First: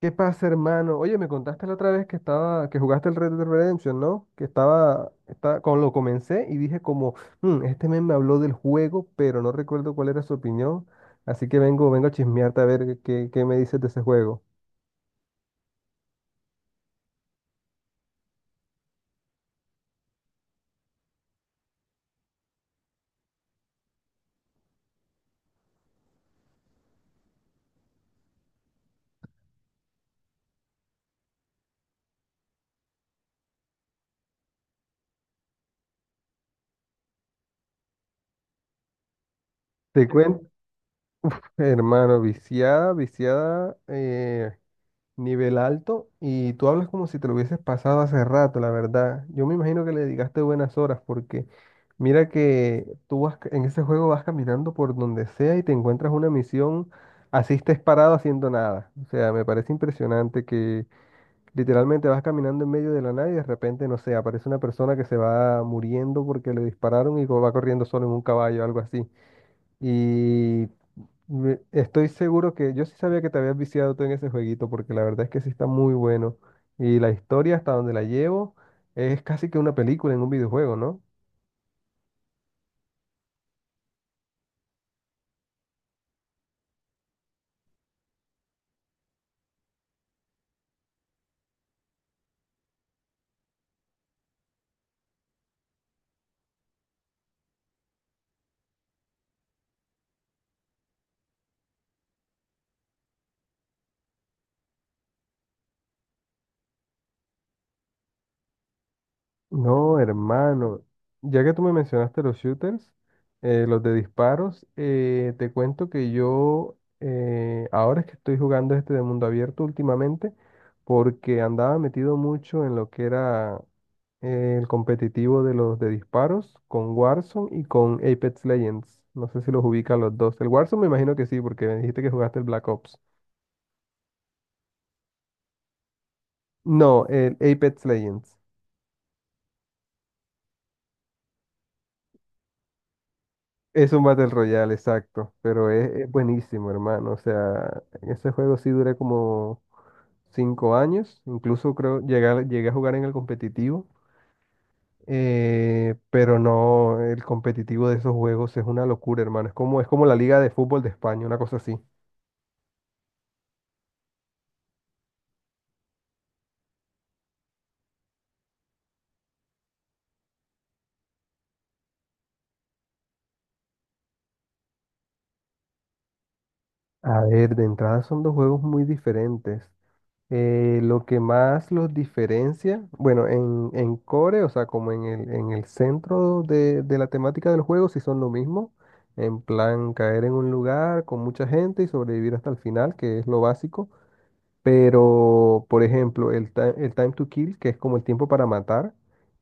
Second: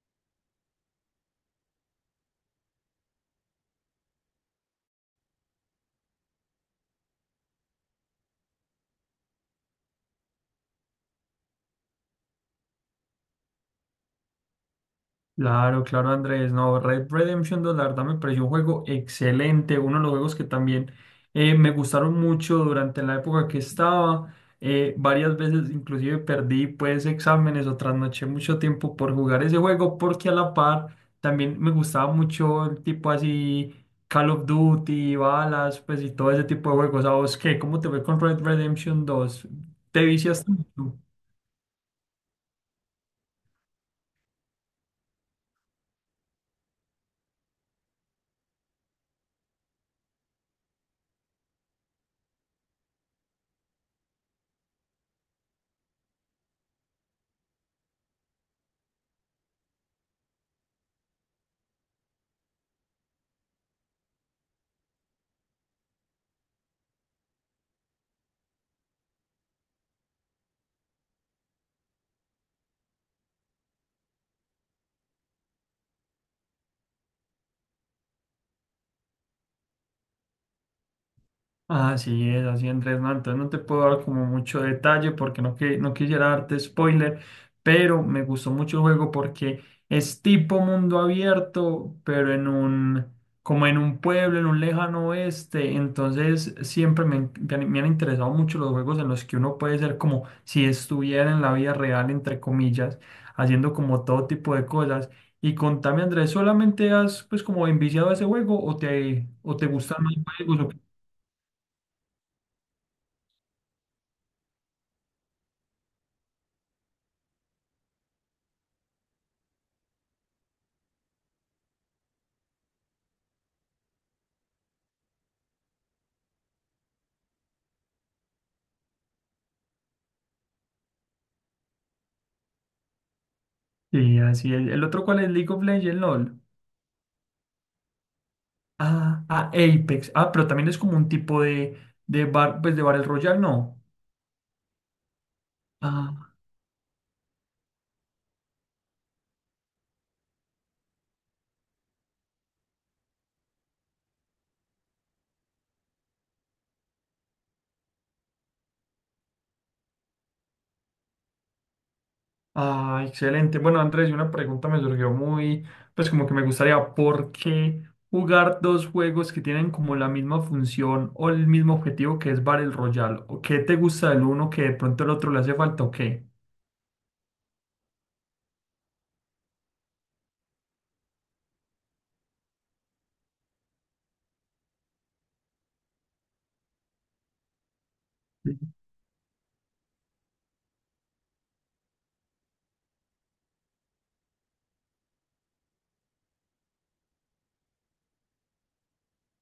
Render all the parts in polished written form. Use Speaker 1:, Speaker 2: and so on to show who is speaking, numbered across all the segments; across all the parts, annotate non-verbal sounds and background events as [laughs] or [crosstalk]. Speaker 1: ¿Qué pasa, hermano? Oye, me contaste la otra vez que jugaste el Red Dead Redemption, ¿no? Cuando lo comencé y dije como, "Mm, este men me habló del juego, pero no recuerdo cuál era su opinión, así que vengo a chismearte a ver qué me dices de ese juego".
Speaker 2: Claro, claro, Andrés. No, Red Redemption dos, la verdad me pareció un juego excelente. Uno de los juegos que también me gustaron mucho durante la época que estaba. Varias veces inclusive perdí pues exámenes o trasnoché mucho tiempo por jugar ese juego porque a la par también me gustaba mucho el tipo así Call of Duty, balas, pues y todo ese tipo de juegos. ¿A vos qué? ¿Cómo te fue con Red Redemption dos? ¿Te
Speaker 1: Te cuento,
Speaker 2: viciaste?
Speaker 1: hermano, viciada, viciada, nivel alto, y tú hablas como si te lo hubieses pasado hace rato, la verdad. Yo me imagino que le dedicaste buenas horas porque mira que tú en ese juego vas caminando por donde sea y te encuentras una misión, así estés parado haciendo nada. O sea, me parece impresionante que literalmente vas caminando en medio de la nada y de repente, no sé, aparece una persona que se va muriendo porque le dispararon y va corriendo solo en un caballo, algo así. Y estoy seguro que yo sí sabía que te habías viciado tú en ese jueguito, porque la verdad es que sí está muy bueno. Y la historia hasta donde la llevo es casi que una película en un videojuego, ¿no?
Speaker 2: Así es, así Andrés, no, entonces no te puedo dar como mucho detalle porque no, que, no quisiera darte spoiler, pero me gustó mucho el juego porque es tipo mundo abierto, pero como en un pueblo, en un lejano oeste, entonces siempre me han interesado mucho los juegos en los que uno puede ser como si estuviera en la vida real, entre comillas, haciendo como todo tipo de cosas. Y contame Andrés, ¿solamente has pues como enviciado a ese juego o te
Speaker 1: No,
Speaker 2: gustan más juegos o
Speaker 1: hermano. Ya que tú me mencionaste los shooters, los de disparos, te cuento que yo ahora es que estoy jugando este de mundo abierto últimamente, porque andaba metido mucho en lo que era el competitivo de los de disparos con Warzone y con Apex Legends. No sé si los ubica los dos. El Warzone me imagino que sí, porque me dijiste que jugaste el Black Ops.
Speaker 2: Sí, así es? ¿El otro cuál es? League of Legends, LOL.
Speaker 1: No, el Apex Legends.
Speaker 2: Ah, Apex. Ah, pero también es como un tipo de bar, pues de Battle Royale, ¿no?
Speaker 1: Es un Battle Royale, exacto, pero es
Speaker 2: Ah,
Speaker 1: buenísimo, hermano. O sea, en ese juego sí duré como 5 años, incluso creo llegué, llegué a jugar en el competitivo, pero no, el competitivo de esos juegos es una locura, hermano. Es como la Liga de Fútbol de España, una cosa así.
Speaker 2: ah, excelente. Bueno, Andrés, y una pregunta me surgió muy, pues como que me gustaría, ¿por qué jugar dos juegos que tienen como la misma función o el mismo objetivo que es Battle Royale? ¿O qué te gusta del uno que de pronto el otro le hace falta o qué?
Speaker 1: A ver, de entrada son dos juegos muy diferentes. Lo que más los diferencia, bueno, en core, o sea, como en el centro de la temática del juego, sí son lo
Speaker 2: Sí.
Speaker 1: mismo. En plan, caer en un lugar con mucha gente y sobrevivir hasta el final, que es lo básico. Pero, por ejemplo, el time to kill, que es como el tiempo para matar,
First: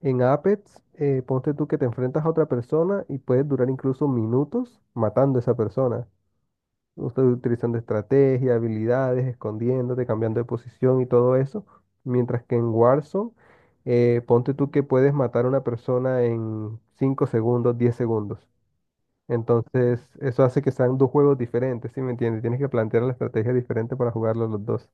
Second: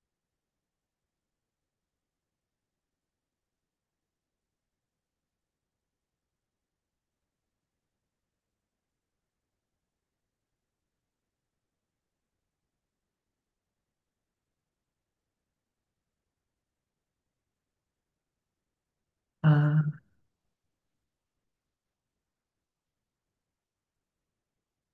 Speaker 1: en Apex, ponte tú que te enfrentas a otra persona y puedes durar incluso minutos matando a esa persona usted utilizando estrategia, habilidades, escondiéndote, cambiando de posición y todo eso. Mientras que en Warzone, ponte tú que puedes matar a una persona en 5 segundos, 10 segundos. Entonces, eso hace que sean dos juegos diferentes, ¿sí me entiendes? Tienes que plantear la estrategia diferente para jugarlos los dos.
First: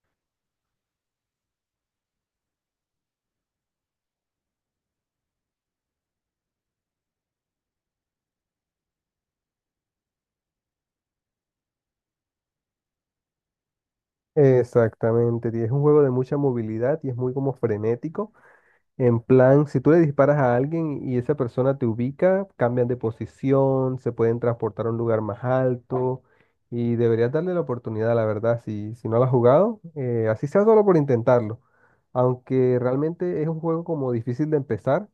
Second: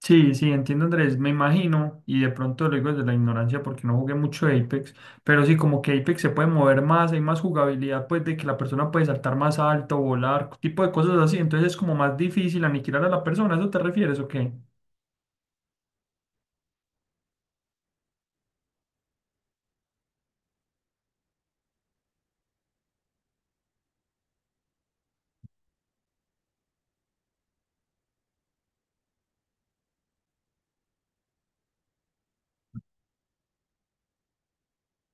Speaker 2: Sí, sí, entiendo Andrés, me imagino, y de pronto lo digo desde la ignorancia porque no jugué mucho Apex, pero sí como que Apex se puede mover más, hay más jugabilidad pues de que la persona puede saltar más alto, volar, tipo de cosas así, entonces es como más difícil aniquilar a la persona, ¿a eso te refieres o qué?
Speaker 1: Exactamente, y es un juego de mucha movilidad y es muy como frenético. En plan, si tú le disparas a alguien y esa persona te ubica, cambian de posición, se pueden transportar a un lugar más alto y deberías darle la oportunidad, la verdad, si no la has jugado, así sea solo por intentarlo. Aunque realmente es un juego como difícil de empezar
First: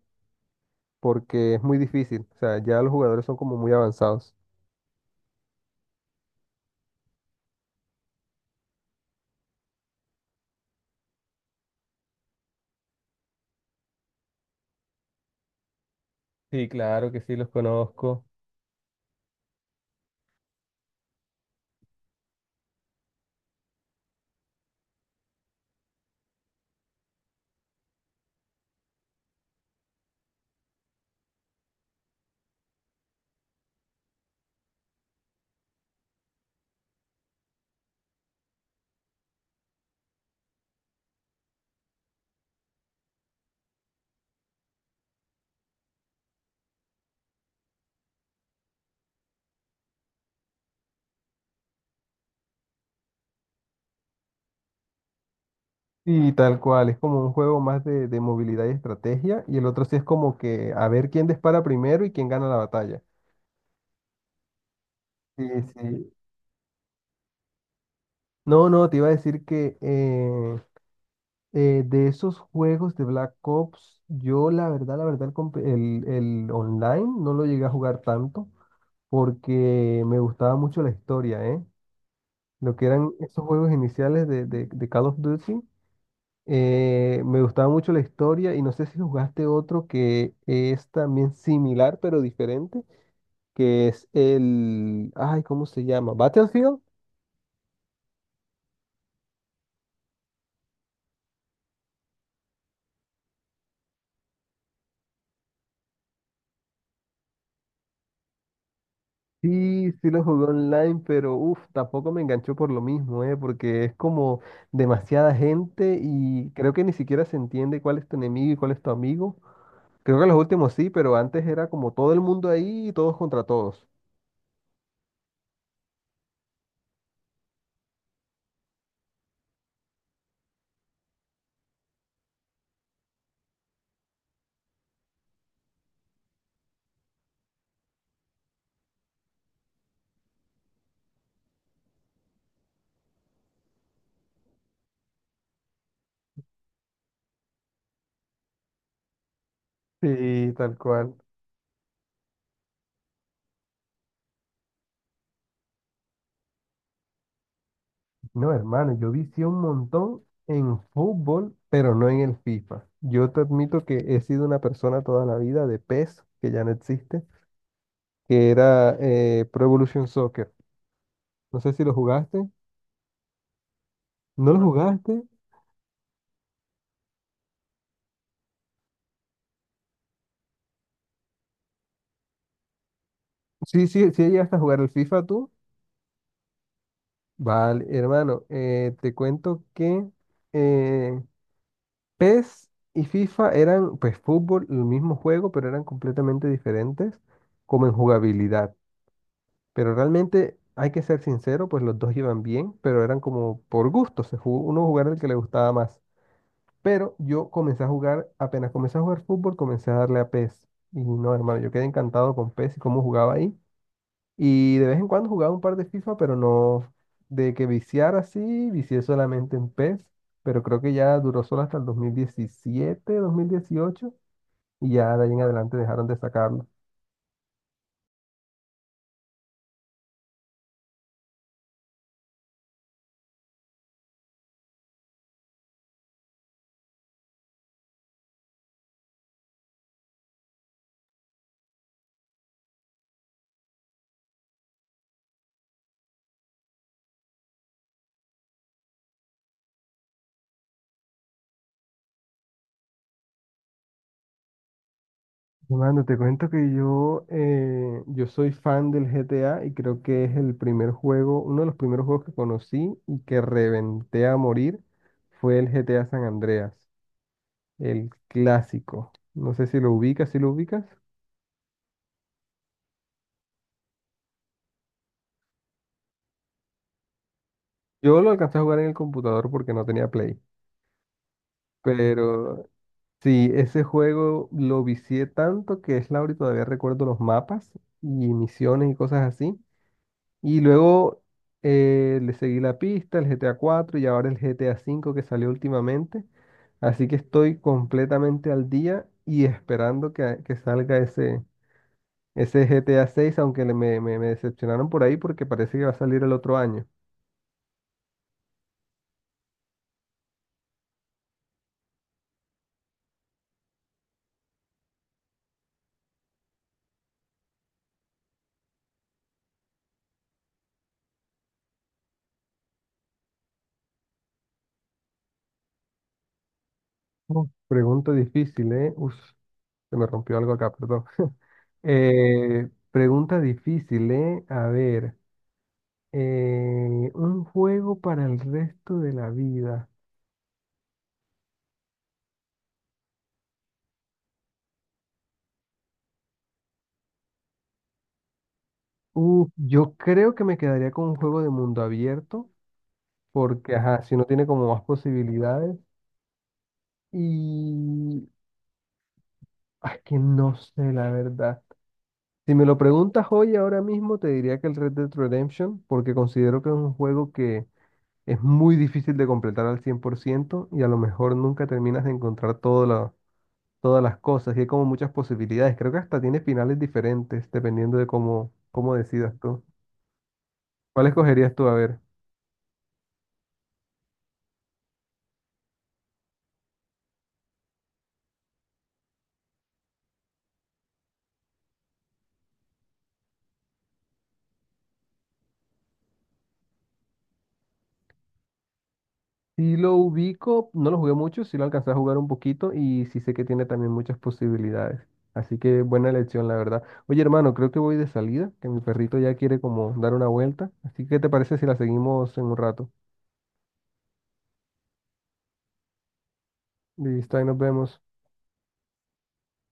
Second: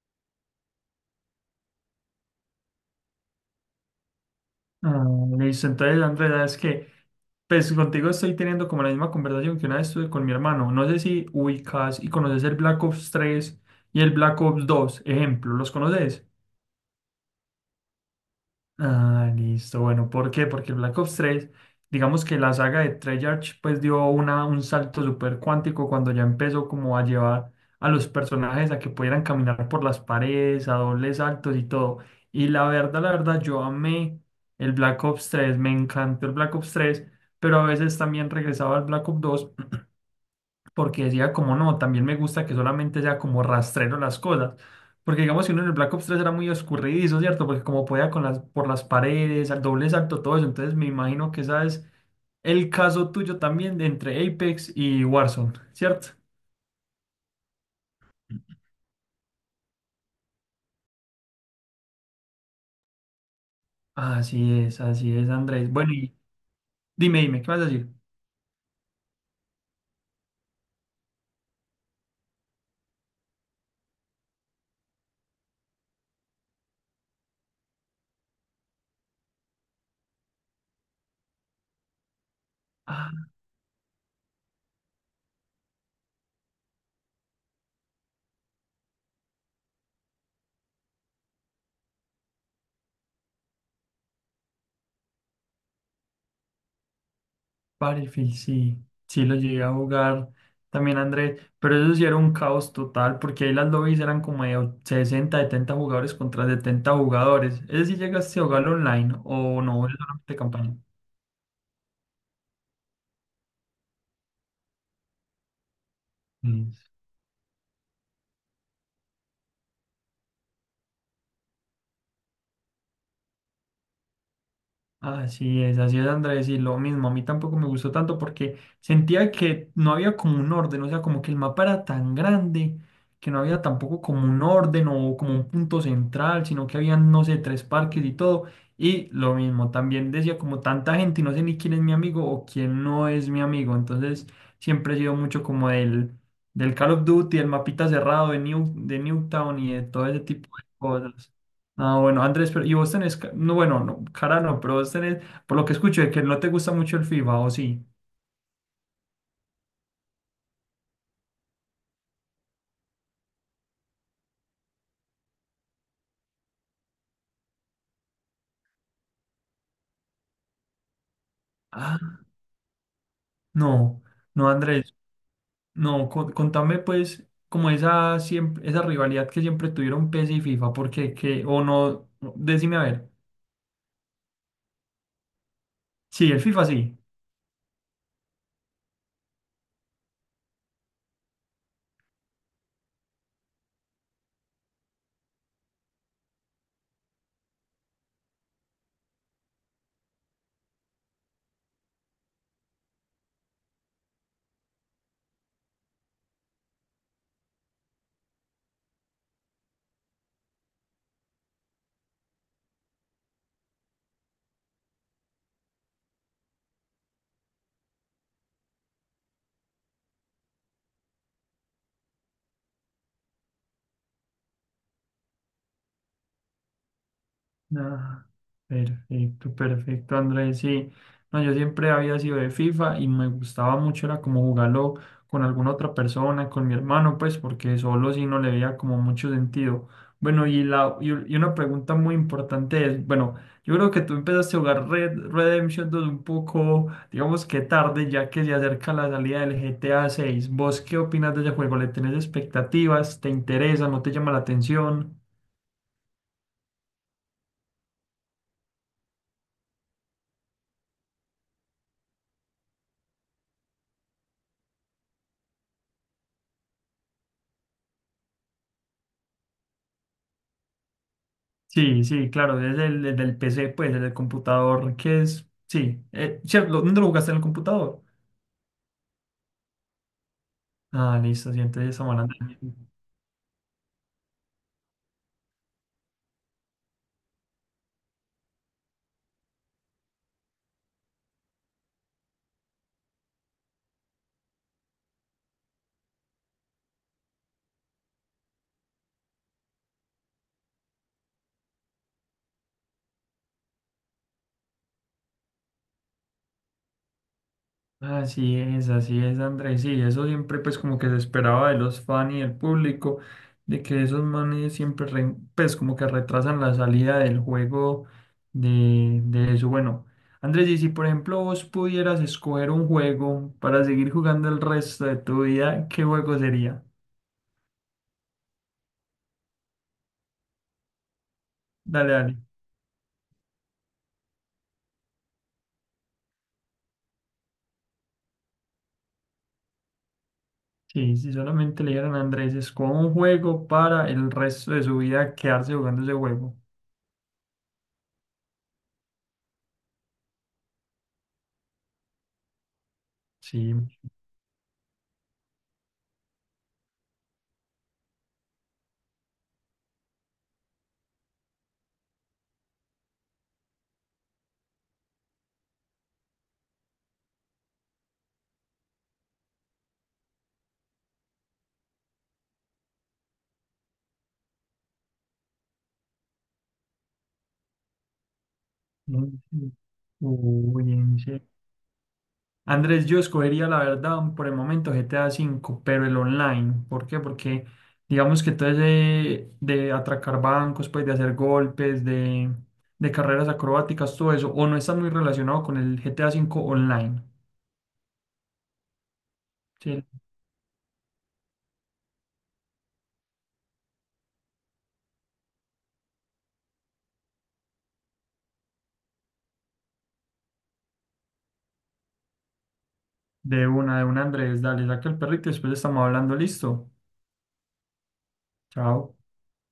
Speaker 1: porque es muy difícil, o sea, ya los jugadores son como muy avanzados.
Speaker 2: Ah, listo, entonces Andrés, es que pues contigo estoy teniendo como la misma conversación que una vez tuve con mi hermano, no sé si ubicas y conoces el Black Ops 3 y el Black Ops 2, ejemplo, ¿los conoces?
Speaker 1: Sí, claro que sí, los conozco.
Speaker 2: Ah, listo. Bueno, ¿por qué? Porque Black Ops tres digamos que la saga de Treyarch pues dio un salto súper cuántico cuando ya empezó como a llevar a los personajes a que pudieran caminar por las paredes, a dobles saltos y todo. Y la verdad, yo amé el Black Ops tres, me encantó el Black Ops tres, pero a veces también regresaba al Black Ops dos porque decía como no, también me gusta que solamente sea como rastrero las cosas. Porque digamos que uno en el Black Ops tres era muy oscurridizo, ¿cierto? Porque como podía por las paredes, al doble salto, todo eso. Entonces me imagino que esa es el caso tuyo también de entre Apex y Warzone, ¿cierto?
Speaker 1: Y tal cual, es como un juego más de movilidad y estrategia, y el otro sí es como que a ver quién dispara primero y quién gana la batalla.
Speaker 2: Así es,
Speaker 1: Sí,
Speaker 2: Andrés. Bueno,
Speaker 1: sí.
Speaker 2: y dime, dime, ¿qué vas a decir?
Speaker 1: No, no, te iba a decir que de esos juegos de Black Ops, yo la verdad, el online no lo llegué a jugar tanto porque me gustaba mucho la historia, ¿eh? Lo que eran esos juegos iniciales de Call of Duty, me gustaba mucho la historia y no sé si jugaste otro que es también similar pero diferente, que es el, ay, ¿cómo se llama? Battlefield.
Speaker 2: Battlefield, sí, sí lo llegué a jugar también Andrés, pero eso sí era un caos total, porque ahí las lobbies eran como de 60, 70 jugadores contra 70 jugadores. ¿Ese sí llegaste a jugar online o no?
Speaker 1: Sí,
Speaker 2: ¿Es
Speaker 1: sí lo
Speaker 2: solamente
Speaker 1: jugué
Speaker 2: campaña?
Speaker 1: online, pero uff, tampoco me enganchó por lo mismo, ¿eh? Porque es como demasiada gente y creo que ni siquiera se entiende cuál es tu enemigo y cuál es tu amigo. Creo que los últimos sí, pero antes era como todo el mundo ahí y todos contra todos.
Speaker 2: Así es, así es, Andrés, y lo mismo, a mí tampoco me gustó tanto porque sentía que no había como un orden, o sea, como que el mapa era tan grande que no había tampoco como un orden o como un punto central, sino que habían, no sé, tres parques y todo, y lo mismo, también decía como tanta gente y no sé ni quién es mi amigo o quién no es mi amigo, entonces siempre he sido mucho como del Call of Duty, el mapita cerrado de Newtown y de todo ese
Speaker 1: Sí,
Speaker 2: tipo de
Speaker 1: tal cual.
Speaker 2: cosas. Ah, bueno, Andrés, pero y vos tenés, no, bueno, no, cara no, pero vos tenés, por lo que escucho, de que no te gusta mucho el FIFA, ¿o sí?
Speaker 1: No, hermano, yo vicié un montón en fútbol, pero no en el FIFA. Yo te admito que he sido una persona toda la vida de PES, que ya no existe, que era Pro Evolution Soccer. No sé si lo
Speaker 2: Ah,
Speaker 1: jugaste.
Speaker 2: no, no,
Speaker 1: ¿No lo
Speaker 2: Andrés,
Speaker 1: jugaste?
Speaker 2: no, contame pues como esa rivalidad que siempre tuvieron PES y FIFA, porque o no, no, decime a ver,
Speaker 1: Sí, sí, sí llegaste a jugar el FIFA tú.
Speaker 2: sí, el FIFA sí.
Speaker 1: Vale, hermano, te cuento que eh, PES y FIFA eran, pues fútbol, el mismo juego, pero eran completamente diferentes como en jugabilidad. Pero realmente, hay que ser sincero, pues los dos iban bien, pero eran como por gusto, se jugó, uno jugaba el que le gustaba más. Pero yo comencé a jugar, apenas comencé a jugar fútbol, comencé a darle a PES. Y no, hermano, yo quedé encantado con PES y cómo jugaba ahí. Y de vez en cuando jugaba un par de FIFA, pero no de que viciar así, vicié solamente en PES, pero creo que ya duró solo hasta el 2017 2018 y ya de ahí en adelante dejaron de sacarlo.
Speaker 2: Ah, perfecto, perfecto, Andrés. Sí, no, yo siempre había sido de FIFA y me gustaba mucho, era como jugarlo con alguna otra persona, con mi hermano, pues, porque solo sí no le veía como mucho sentido. Bueno, y, la, y una pregunta muy importante es, bueno, yo creo que tú empezaste a jugar Red Redemption dos un poco, digamos que tarde, ya que se acerca la salida del GTA seis. ¿Vos qué opinas de ese juego? ¿Le tenés expectativas? ¿Te interesa? ¿No te llama la atención?
Speaker 1: Mano, te cuento que yo, yo soy fan del GTA y creo que es el primer juego, uno de los primeros juegos que conocí y que reventé a morir fue el GTA San Andreas, el clásico. No sé si lo ubicas.
Speaker 2: Sí, sí, claro, desde el PC, pues, desde el computador, que es, sí, cierto, ¿dónde lo jugaste en el computador?
Speaker 1: Yo lo alcancé a jugar en el computador porque no tenía Play.
Speaker 2: Ah, listo, sí, entonces estamos hablando del
Speaker 1: Pero
Speaker 2: mismo.
Speaker 1: sí, ese juego lo vicié tanto que es Laura y todavía recuerdo los mapas y misiones y cosas así. Y luego le seguí la pista, el GTA 4 y ahora el GTA 5 que salió últimamente. Así que estoy completamente al día y esperando que salga ese GTA 6 aunque me decepcionaron por ahí porque parece que va a salir el otro año.
Speaker 2: Así es, Andrés, sí, eso siempre, pues, como que se esperaba de los fans y del público, de que esos manes siempre, pues, como que retrasan la salida del juego de eso. Bueno, Andrés, y si, por ejemplo, vos pudieras escoger un juego para seguir jugando el resto de tu vida, ¿qué juego sería?
Speaker 1: Uf, pregunta difícil, ¿eh? Uf, se me rompió algo acá, perdón. [laughs]
Speaker 2: Dale, dale.
Speaker 1: Pregunta difícil, ¿eh? A ver, un juego para el resto de la vida.
Speaker 2: Sí, si solamente le dieran a Andrés, escoja un juego para el resto de su vida quedarse jugando ese juego.
Speaker 1: Yo creo que me quedaría con un juego de mundo abierto,
Speaker 2: Sí.
Speaker 1: porque, ajá, si no tiene como más posibilidades. Y es que no sé, la verdad. Si me lo preguntas hoy, ahora mismo, te diría que el Red Dead Redemption, porque considero que es un juego que es muy difícil de completar al 100% y a lo mejor nunca terminas de encontrar todo lo todas las cosas y hay como muchas posibilidades. Creo que hasta tiene finales diferentes dependiendo de cómo
Speaker 2: Mm.
Speaker 1: decidas tú.
Speaker 2: Sí. Uy,
Speaker 1: ¿Cuál
Speaker 2: en serio.
Speaker 1: escogerías tú? A ver.
Speaker 2: Andrés, yo escogería la verdad por el momento GTA V, pero el online. ¿Por qué? Porque digamos que todo ese de atracar bancos, pues de hacer golpes, de carreras acrobáticas, todo eso, o no está muy relacionado con el GTA V online.
Speaker 1: Si lo
Speaker 2: Sí.
Speaker 1: ubico, no lo jugué mucho, sí lo alcancé a jugar un poquito y sí sé que tiene también muchas posibilidades. Así que buena elección, la verdad. Oye, hermano, creo que voy de salida, que mi perrito ya quiere como dar una vuelta. Así que, ¿qué te parece si la seguimos en un rato?
Speaker 2: De una, Andrés, dale, saca el perrito y después estamos hablando, listo.
Speaker 1: Listo, ahí nos vemos.
Speaker 2: Chao.